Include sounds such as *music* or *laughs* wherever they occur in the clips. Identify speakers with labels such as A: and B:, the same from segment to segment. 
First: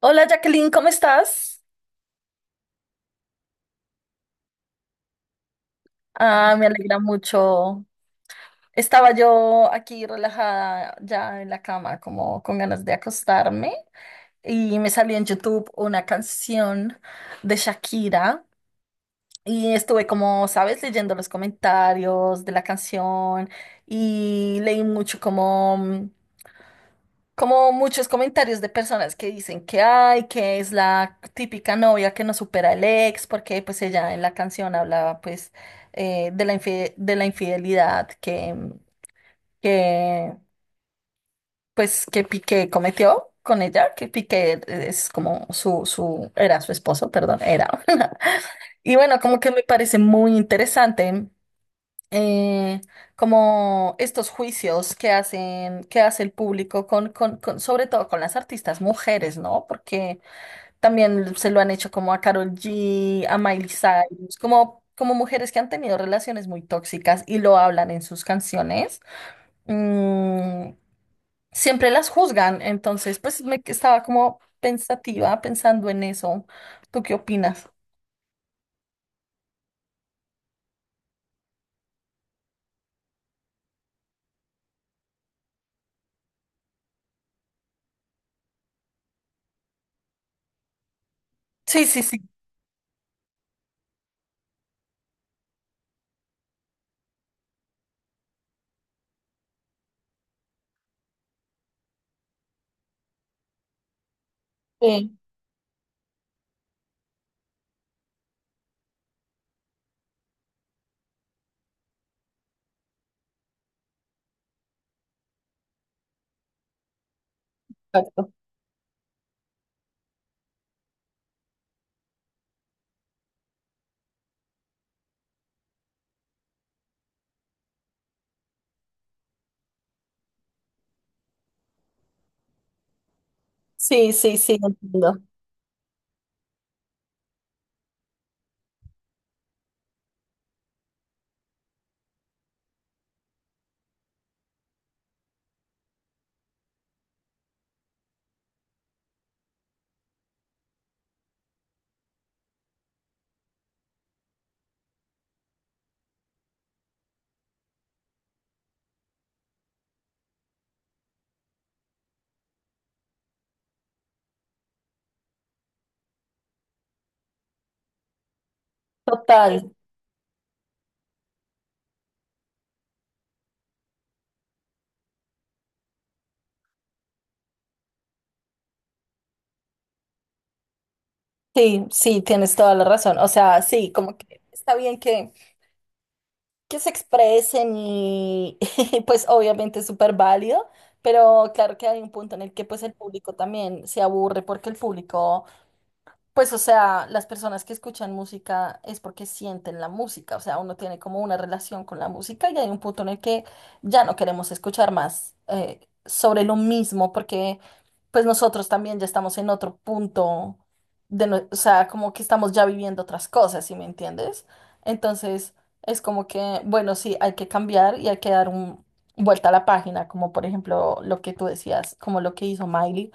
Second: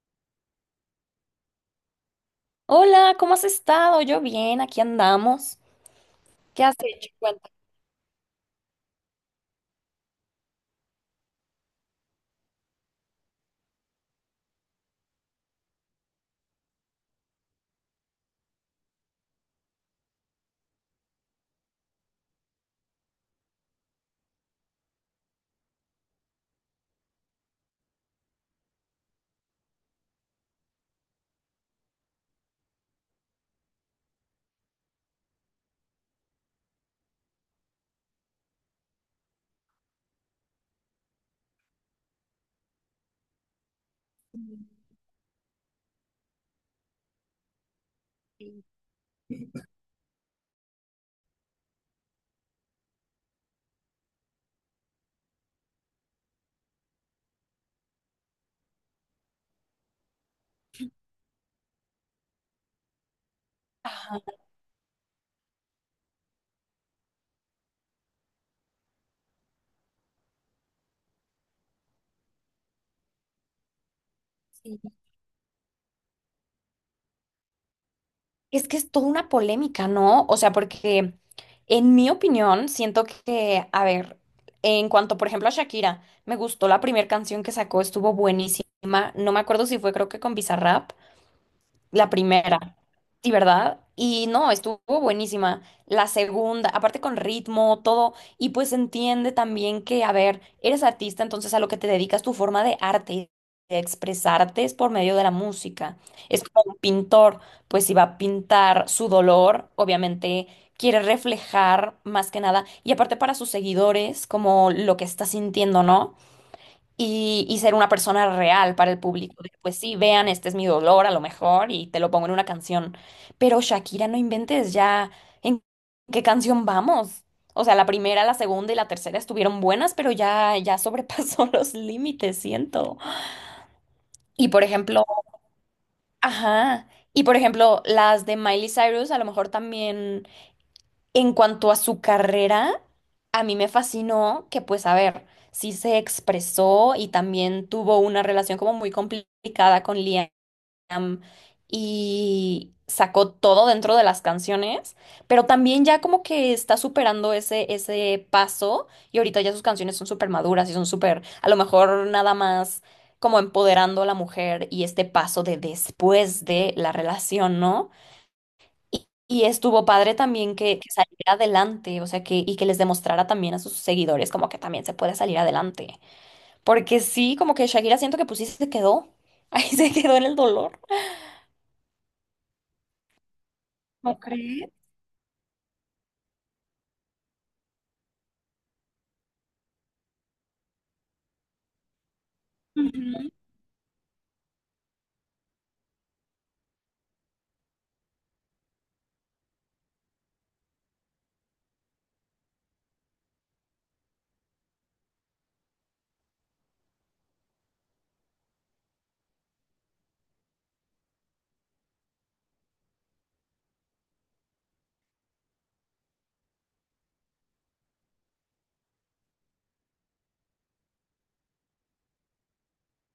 A: Hola Jacqueline, ¿cómo estás?
B: Hola, ¿cómo has estado? Yo bien, aquí andamos.
A: Ah,
B: ¿Qué
A: me
B: has
A: alegra
B: hecho? Cuenta.
A: mucho. Estaba yo aquí relajada ya en la cama, como con ganas de acostarme, y me salió en YouTube una canción de Shakira y estuve como, sabes, leyendo los comentarios de la canción y leí mucho como muchos comentarios de personas que dicen que ay, que es la típica novia que no supera el ex, porque pues ella en la canción hablaba pues de la infidelidad que pues que Piqué cometió con ella, que Piqué es como su, era su esposo, perdón, era. *laughs* Y bueno, como que me parece muy interesante eh, como estos juicios que hacen, que hace el público sobre todo con las artistas mujeres, ¿no? Porque también se lo han hecho como a Karol G, a Miley
B: Ajá,
A: Cyrus, como, como mujeres que han tenido relaciones muy tóxicas y lo hablan en sus canciones. Mm, Siempre las juzgan, entonces pues me estaba como
B: sí.
A: pensativa, pensando en eso. ¿Tú qué opinas?
B: Es que es toda una polémica, ¿no? O sea, porque en mi opinión siento que, a ver, en cuanto, por ejemplo, a Shakira, me gustó la primera canción que sacó, estuvo buenísima. No me acuerdo si fue, creo que con Bizarrap.
A: Sí, sí,
B: La
A: sí.
B: primera, sí, ¿verdad? Y no, estuvo buenísima. La segunda, aparte con ritmo, todo, y pues entiende también que, a ver, eres artista, entonces a lo que te dedicas tu forma de arte, de expresarte es por medio
A: Sí,
B: de la música. Es como un pintor, pues si va a pintar su dolor, obviamente quiere reflejar más que nada, y aparte para sus seguidores, como lo que está sintiendo, ¿no? Y ser una
A: exacto.
B: persona real para el público. De, pues sí, vean, este es mi dolor a lo mejor y te lo pongo en una canción. Pero Shakira, no inventes ya en qué canción vamos. O sea, la primera, la segunda y la tercera estuvieron buenas, pero ya sobrepasó *laughs* los límites, siento.
A: Sí, sí,
B: Y
A: sí,
B: por ejemplo,
A: entiendo.
B: ajá. Y por ejemplo, las de Miley Cyrus a lo mejor también en cuanto a su carrera, a mí me fascinó que, pues, a ver, sí se expresó y también tuvo una relación como muy complicada con Liam y sacó todo dentro de las canciones, pero también ya como que está superando ese paso y ahorita ya sus canciones son súper maduras y son súper, a lo mejor nada más como empoderando a la mujer y este paso de después de la relación, ¿no? Y
A: Total.
B: estuvo padre también que saliera adelante, o sea, que, y que les demostrara también a sus seguidores como que también se puede salir adelante. Porque sí, como que Shakira siento que pues sí se quedó, *laughs* ahí se quedó en el dolor.
A: Sí, sí, tienes toda la razón. O sea, sí, como
B: ¿No
A: que
B: crees?
A: está bien que se expresen y, *laughs* y, pues obviamente es súper válido, pero claro que hay un punto en el que pues el
B: Ujú.
A: público también se aburre porque el público pues, o sea, las personas que escuchan música es porque sienten la música, o sea, uno tiene como una relación con la música y hay un punto en el que ya no queremos escuchar más sobre lo mismo, porque pues nosotros también ya estamos en otro punto o sea, como que estamos ya viviendo otras cosas, ¿sí me entiendes? Entonces, es como que, bueno, sí, hay que cambiar y hay que dar un vuelta a la página, como por ejemplo lo que tú decías, como lo que hizo Miley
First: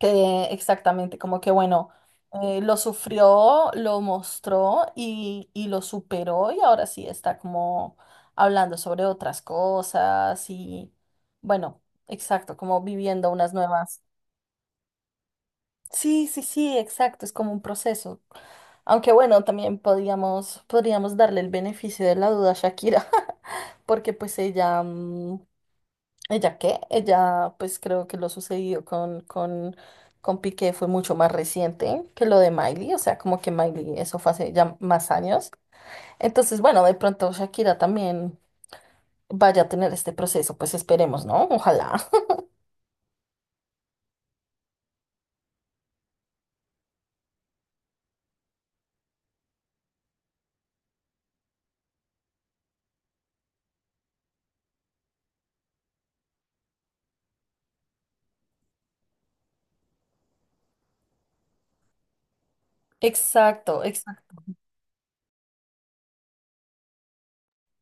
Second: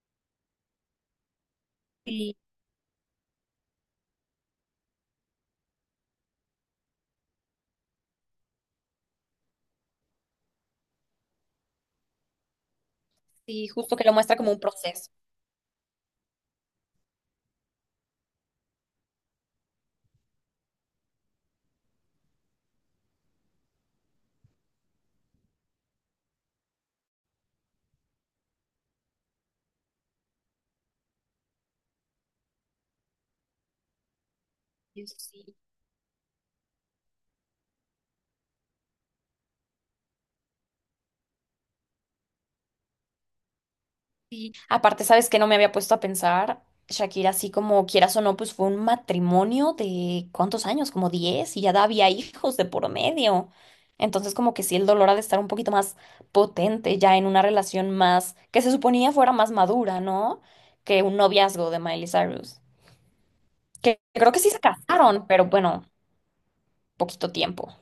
A: que exactamente, como que bueno,
B: Sí,
A: lo sufrió, lo mostró y lo superó y ahora sí está como hablando sobre otras cosas y bueno, exacto, como viviendo unas
B: sí, justo
A: nuevas.
B: que lo muestra como un proceso.
A: Sí, sí, sí, exacto, es como un proceso. Aunque bueno, también podríamos darle el beneficio de la duda a Shakira, *laughs* porque pues ella, ¿ella qué? Ella, pues creo que lo sucedido con Piqué fue mucho más reciente que lo de Miley, o sea, como que Miley, eso fue hace ya más años. Entonces, bueno, de pronto Shakira también vaya a tener este proceso, pues esperemos, ¿no? Ojalá.
B: Aparte, sabes que no me había puesto a pensar, Shakira, así como quieras o no, pues fue un matrimonio de ¿cuántos años? Como 10 y ya había hijos de por medio. Entonces, como que sí, el dolor ha de estar un poquito más potente ya en una relación más, que se suponía fuera más madura, ¿no? Que un noviazgo de Miley Cyrus.
A: *laughs* Exacto,
B: Que creo
A: exacto.
B: que sí se casaron, pero bueno, poquito tiempo.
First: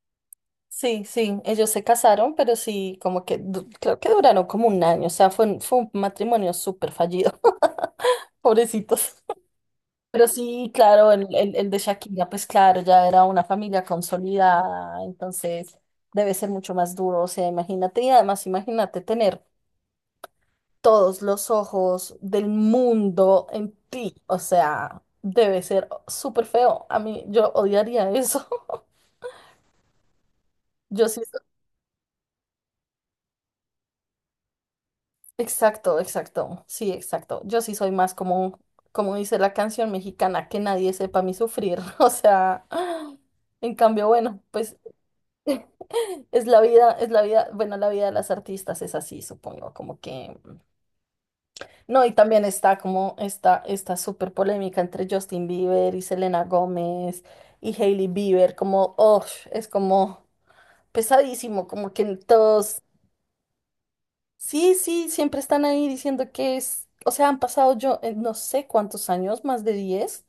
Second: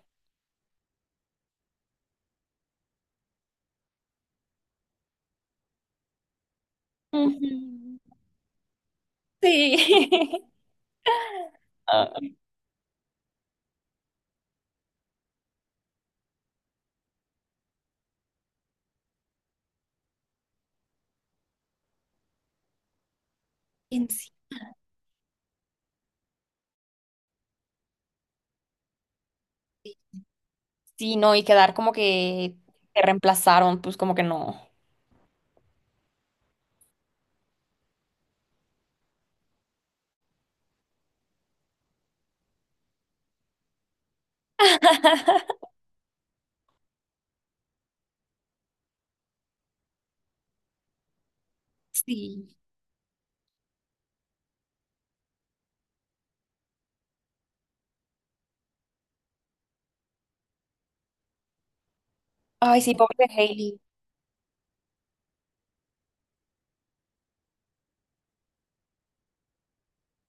A: Sí, sí, ellos se casaron, pero sí, como que creo que duraron como un año, o sea, fue un matrimonio súper fallido,
B: Ujú.
A: *laughs* pobrecitos.
B: Sí.
A: Pero
B: *laughs*
A: sí, claro, el de Shakira,
B: Ah.
A: pues claro, ya era una familia consolidada, entonces debe ser mucho más duro, o sea, imagínate, y además imagínate tener todos los ojos del mundo en
B: En
A: ti,
B: sí,
A: o sea, debe ser súper feo, a mí yo odiaría eso, *laughs* yo
B: sí,
A: sí,
B: no, y quedar como que te reemplazaron, pues como que no.
A: exacto, exacto, sí, exacto, yo sí soy más como, como dice la canción mexicana, que nadie sepa mi sufrir, *laughs* o sea, *gasps* en cambio, bueno, pues... es la vida, bueno, la vida de las artistas es así, supongo, como que... No, y también
B: Sí.
A: está como esta súper polémica entre Justin Bieber y Selena Gómez y Hailey Bieber, como, oh, es como pesadísimo, como que
B: Ay,
A: todos,
B: sí, pobre de Hailey.
A: sí, sí, siempre están ahí diciendo que es, o sea, han pasado yo no sé cuántos años, más de 10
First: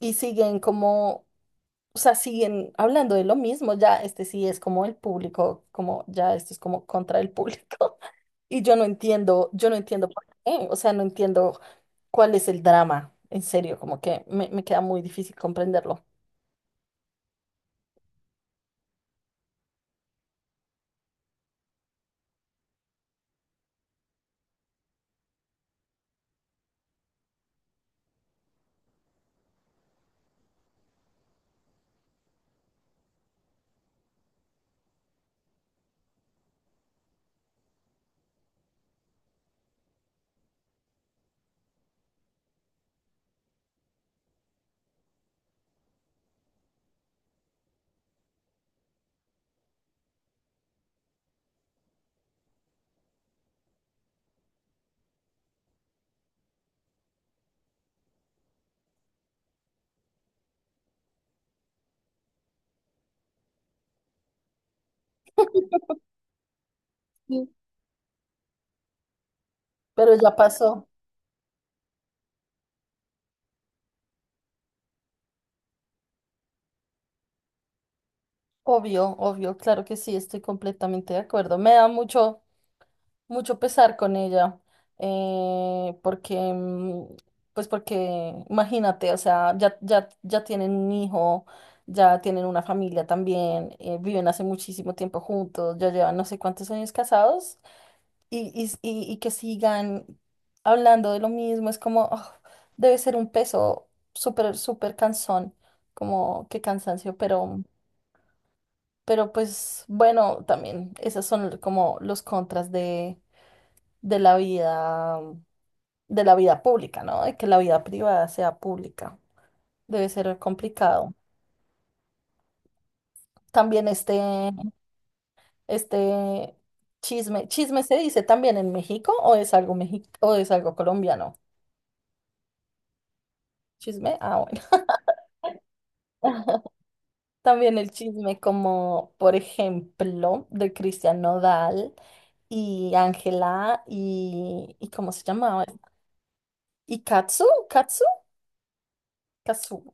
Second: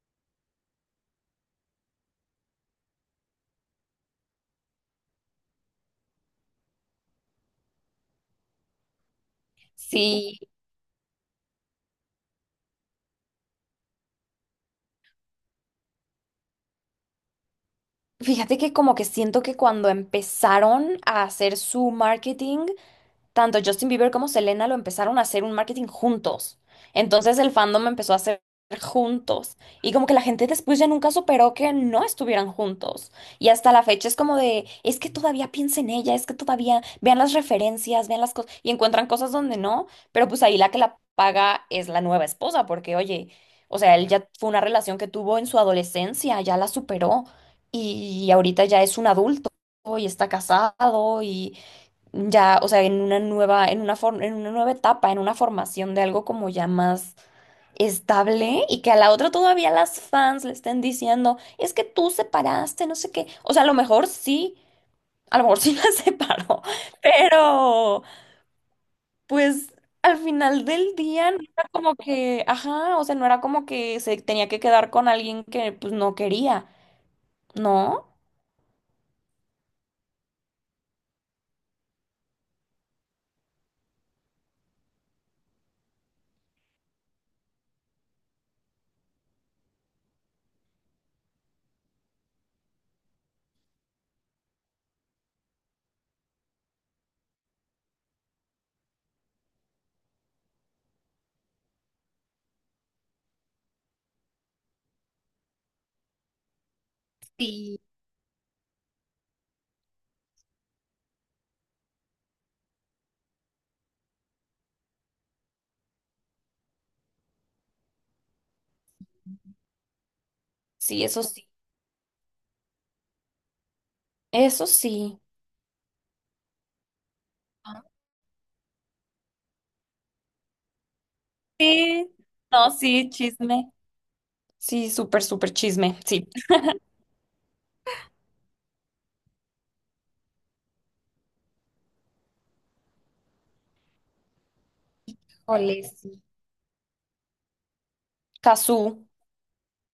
A: y siguen como... O sea, siguen hablando de lo mismo, ya este sí es como el público, como ya esto es como contra el público. Yo no entiendo por
B: Sí,
A: qué, o sea, no entiendo cuál es el drama, en serio, como que me queda muy difícil comprenderlo.
B: fíjate que como que siento que cuando empezaron a hacer su marketing, tanto Justin Bieber como Selena lo empezaron a hacer un marketing juntos. Entonces el fandom empezó a hacer juntos. Y como que la gente después ya nunca superó que no estuvieran juntos. Y hasta la fecha es como de, es que todavía piensen en ella, es que todavía vean las referencias, vean las cosas y encuentran cosas donde no. Pero pues ahí la que la paga es la nueva esposa, porque oye, o sea, él ya fue una relación que tuvo en su adolescencia, ya la superó. Y ahorita ya es un adulto y está casado y ya, o sea, en una nueva, en una nueva etapa, en una formación de algo como ya más estable y que a la otra todavía las fans le estén diciendo, es que tú separaste, no sé qué. O sea, a lo mejor sí, a lo mejor sí *laughs* la separó,
A: Sí.
B: pero pues
A: Pero
B: al
A: ya
B: final
A: pasó,
B: del día no era como que, ajá, o sea, no era como que se tenía que quedar con alguien que pues no quería, ¿no?
A: obvio, obvio, claro que sí, estoy completamente de acuerdo. Me da mucho, mucho pesar con ella, porque, pues porque, imagínate, o sea, ya tienen un hijo, ya tienen una familia también, viven hace muchísimo tiempo juntos, ya llevan no sé cuántos años casados. Y que sigan hablando de lo mismo, es como, "Oh, debe ser un peso súper, súper cansón, como qué cansancio",
B: Sí.
A: pero pues bueno, también esos son como los contras de la vida, de la vida pública, ¿no? De que la vida privada sea pública, debe ser
B: Sí,
A: complicado.
B: eso sí,
A: También este,
B: eso sí.
A: este chisme, chisme se dice también en México, o es algo o es algo colombiano.
B: Sí, no, sí, chisme.
A: Chisme, ah, bueno.
B: Sí, súper, súper chisme, sí.
A: También el chisme como, por ejemplo, de Cristian Nodal y Ángela y ¿cómo se llamaba?
B: Híjole, sí.
A: Y Katsu,
B: Cazú.
A: Katsu.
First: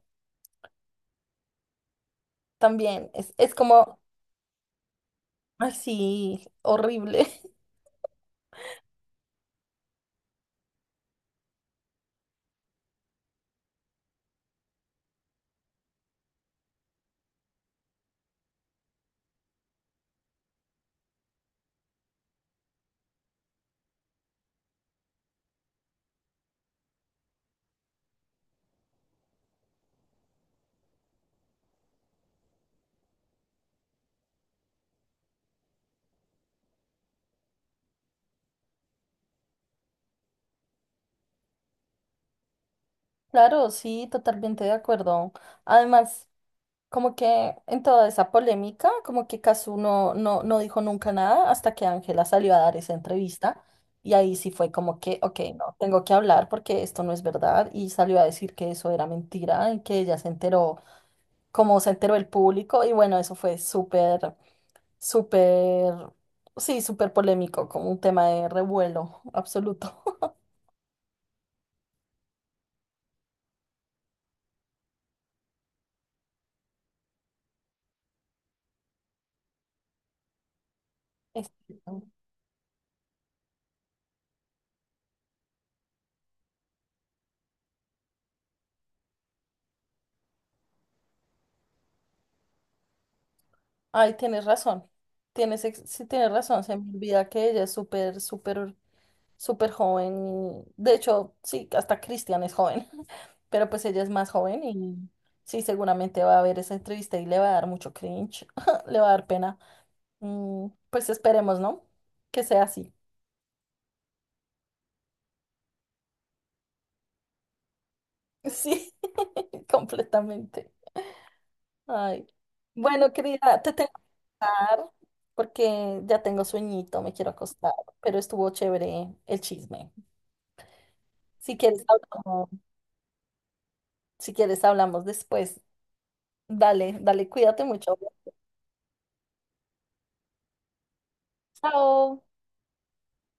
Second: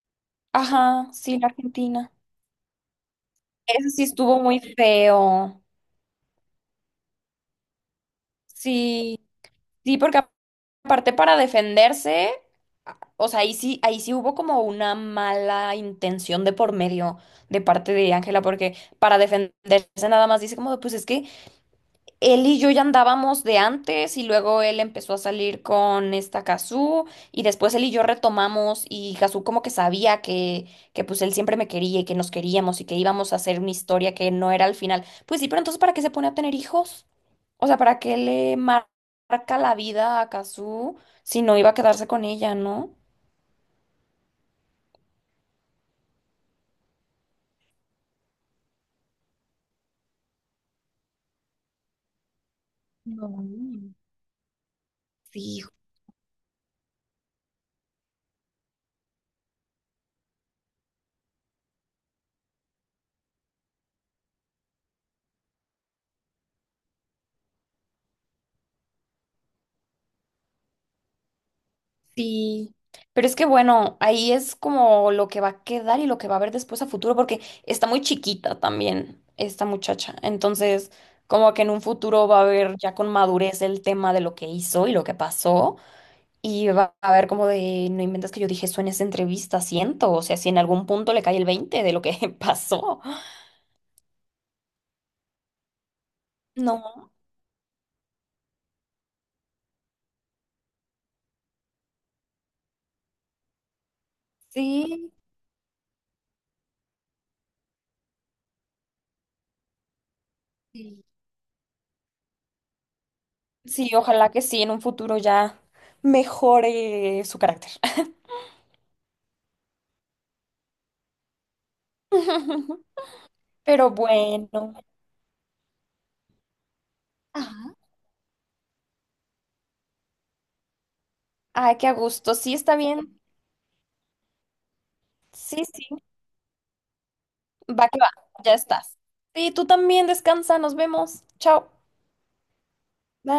B: Ajá, sí, la Argentina.
A: También es
B: Eso
A: como
B: sí estuvo muy feo.
A: así, horrible. *laughs*
B: Sí, sí, porque aparte para defenderse, o sea, ahí sí hubo como una mala intención de por medio de parte de Ángela, porque para defenderse nada más dice como, de, pues es que él y yo ya andábamos de antes y luego él empezó a salir con esta Kazú y después él y yo retomamos y Kazú como que sabía que pues él siempre me quería y que nos queríamos y que íbamos a hacer una historia que no era al final. Pues sí, pero entonces ¿para qué se pone a tener hijos? O sea, ¿para qué marca la vida a Kazú si no iba a quedarse con ella, ¿no?
A: Claro, sí, totalmente de acuerdo. Además... Como que en toda esa polémica, como que Cazzu no dijo nunca nada hasta que Ángela salió a dar esa
B: No.
A: entrevista y ahí sí fue como que, ok,
B: Sí.
A: no, tengo que hablar porque esto no es verdad, y salió a decir que eso era mentira y que ella se enteró, como se enteró el público y bueno, eso fue súper, súper, sí, súper polémico, como un tema de revuelo absoluto.
B: Sí, pero es que bueno, ahí es como lo que va a quedar y lo que va a haber después a futuro, porque está muy chiquita también esta muchacha. Entonces,
A: *laughs* Es-
B: como que en un futuro va a haber ya con madurez el tema de lo que hizo y lo que pasó. Y va a haber como de, no inventes que yo dije eso en esa entrevista, siento. O sea, si en algún punto le cae el veinte de lo que *laughs* pasó.
A: Ay, tienes razón, tienes, sí, tienes razón, se me
B: No,
A: olvida que ella es súper, súper, súper joven y de hecho, sí, hasta Cristian es joven, *laughs* pero pues ella es más joven y
B: sí.
A: sí, seguramente va a ver esa entrevista y le va a dar mucho cringe, *laughs* le va a dar pena.
B: Sí,
A: Pues esperemos, ¿no? Que sea así.
B: sí, ojalá que sí, en un futuro ya mejore su carácter.
A: *laughs* Sí, *laughs* completamente. Ay.
B: *laughs*
A: Bueno, querida, te
B: Pero
A: tengo que
B: bueno.
A: dejar porque ya tengo sueñito, me quiero acostar,
B: Ajá.
A: pero estuvo chévere el chisme. Si
B: Ay,
A: quieres,
B: qué a gusto.
A: hablamos,
B: Sí, está bien.
A: si quieres, hablamos después.
B: Sí, sí.
A: Dale, dale, cuídate
B: Va
A: mucho.
B: que va. Ya estás. Sí, tú también descansa. Nos vemos. Chao.
A: Chao.
B: Bye.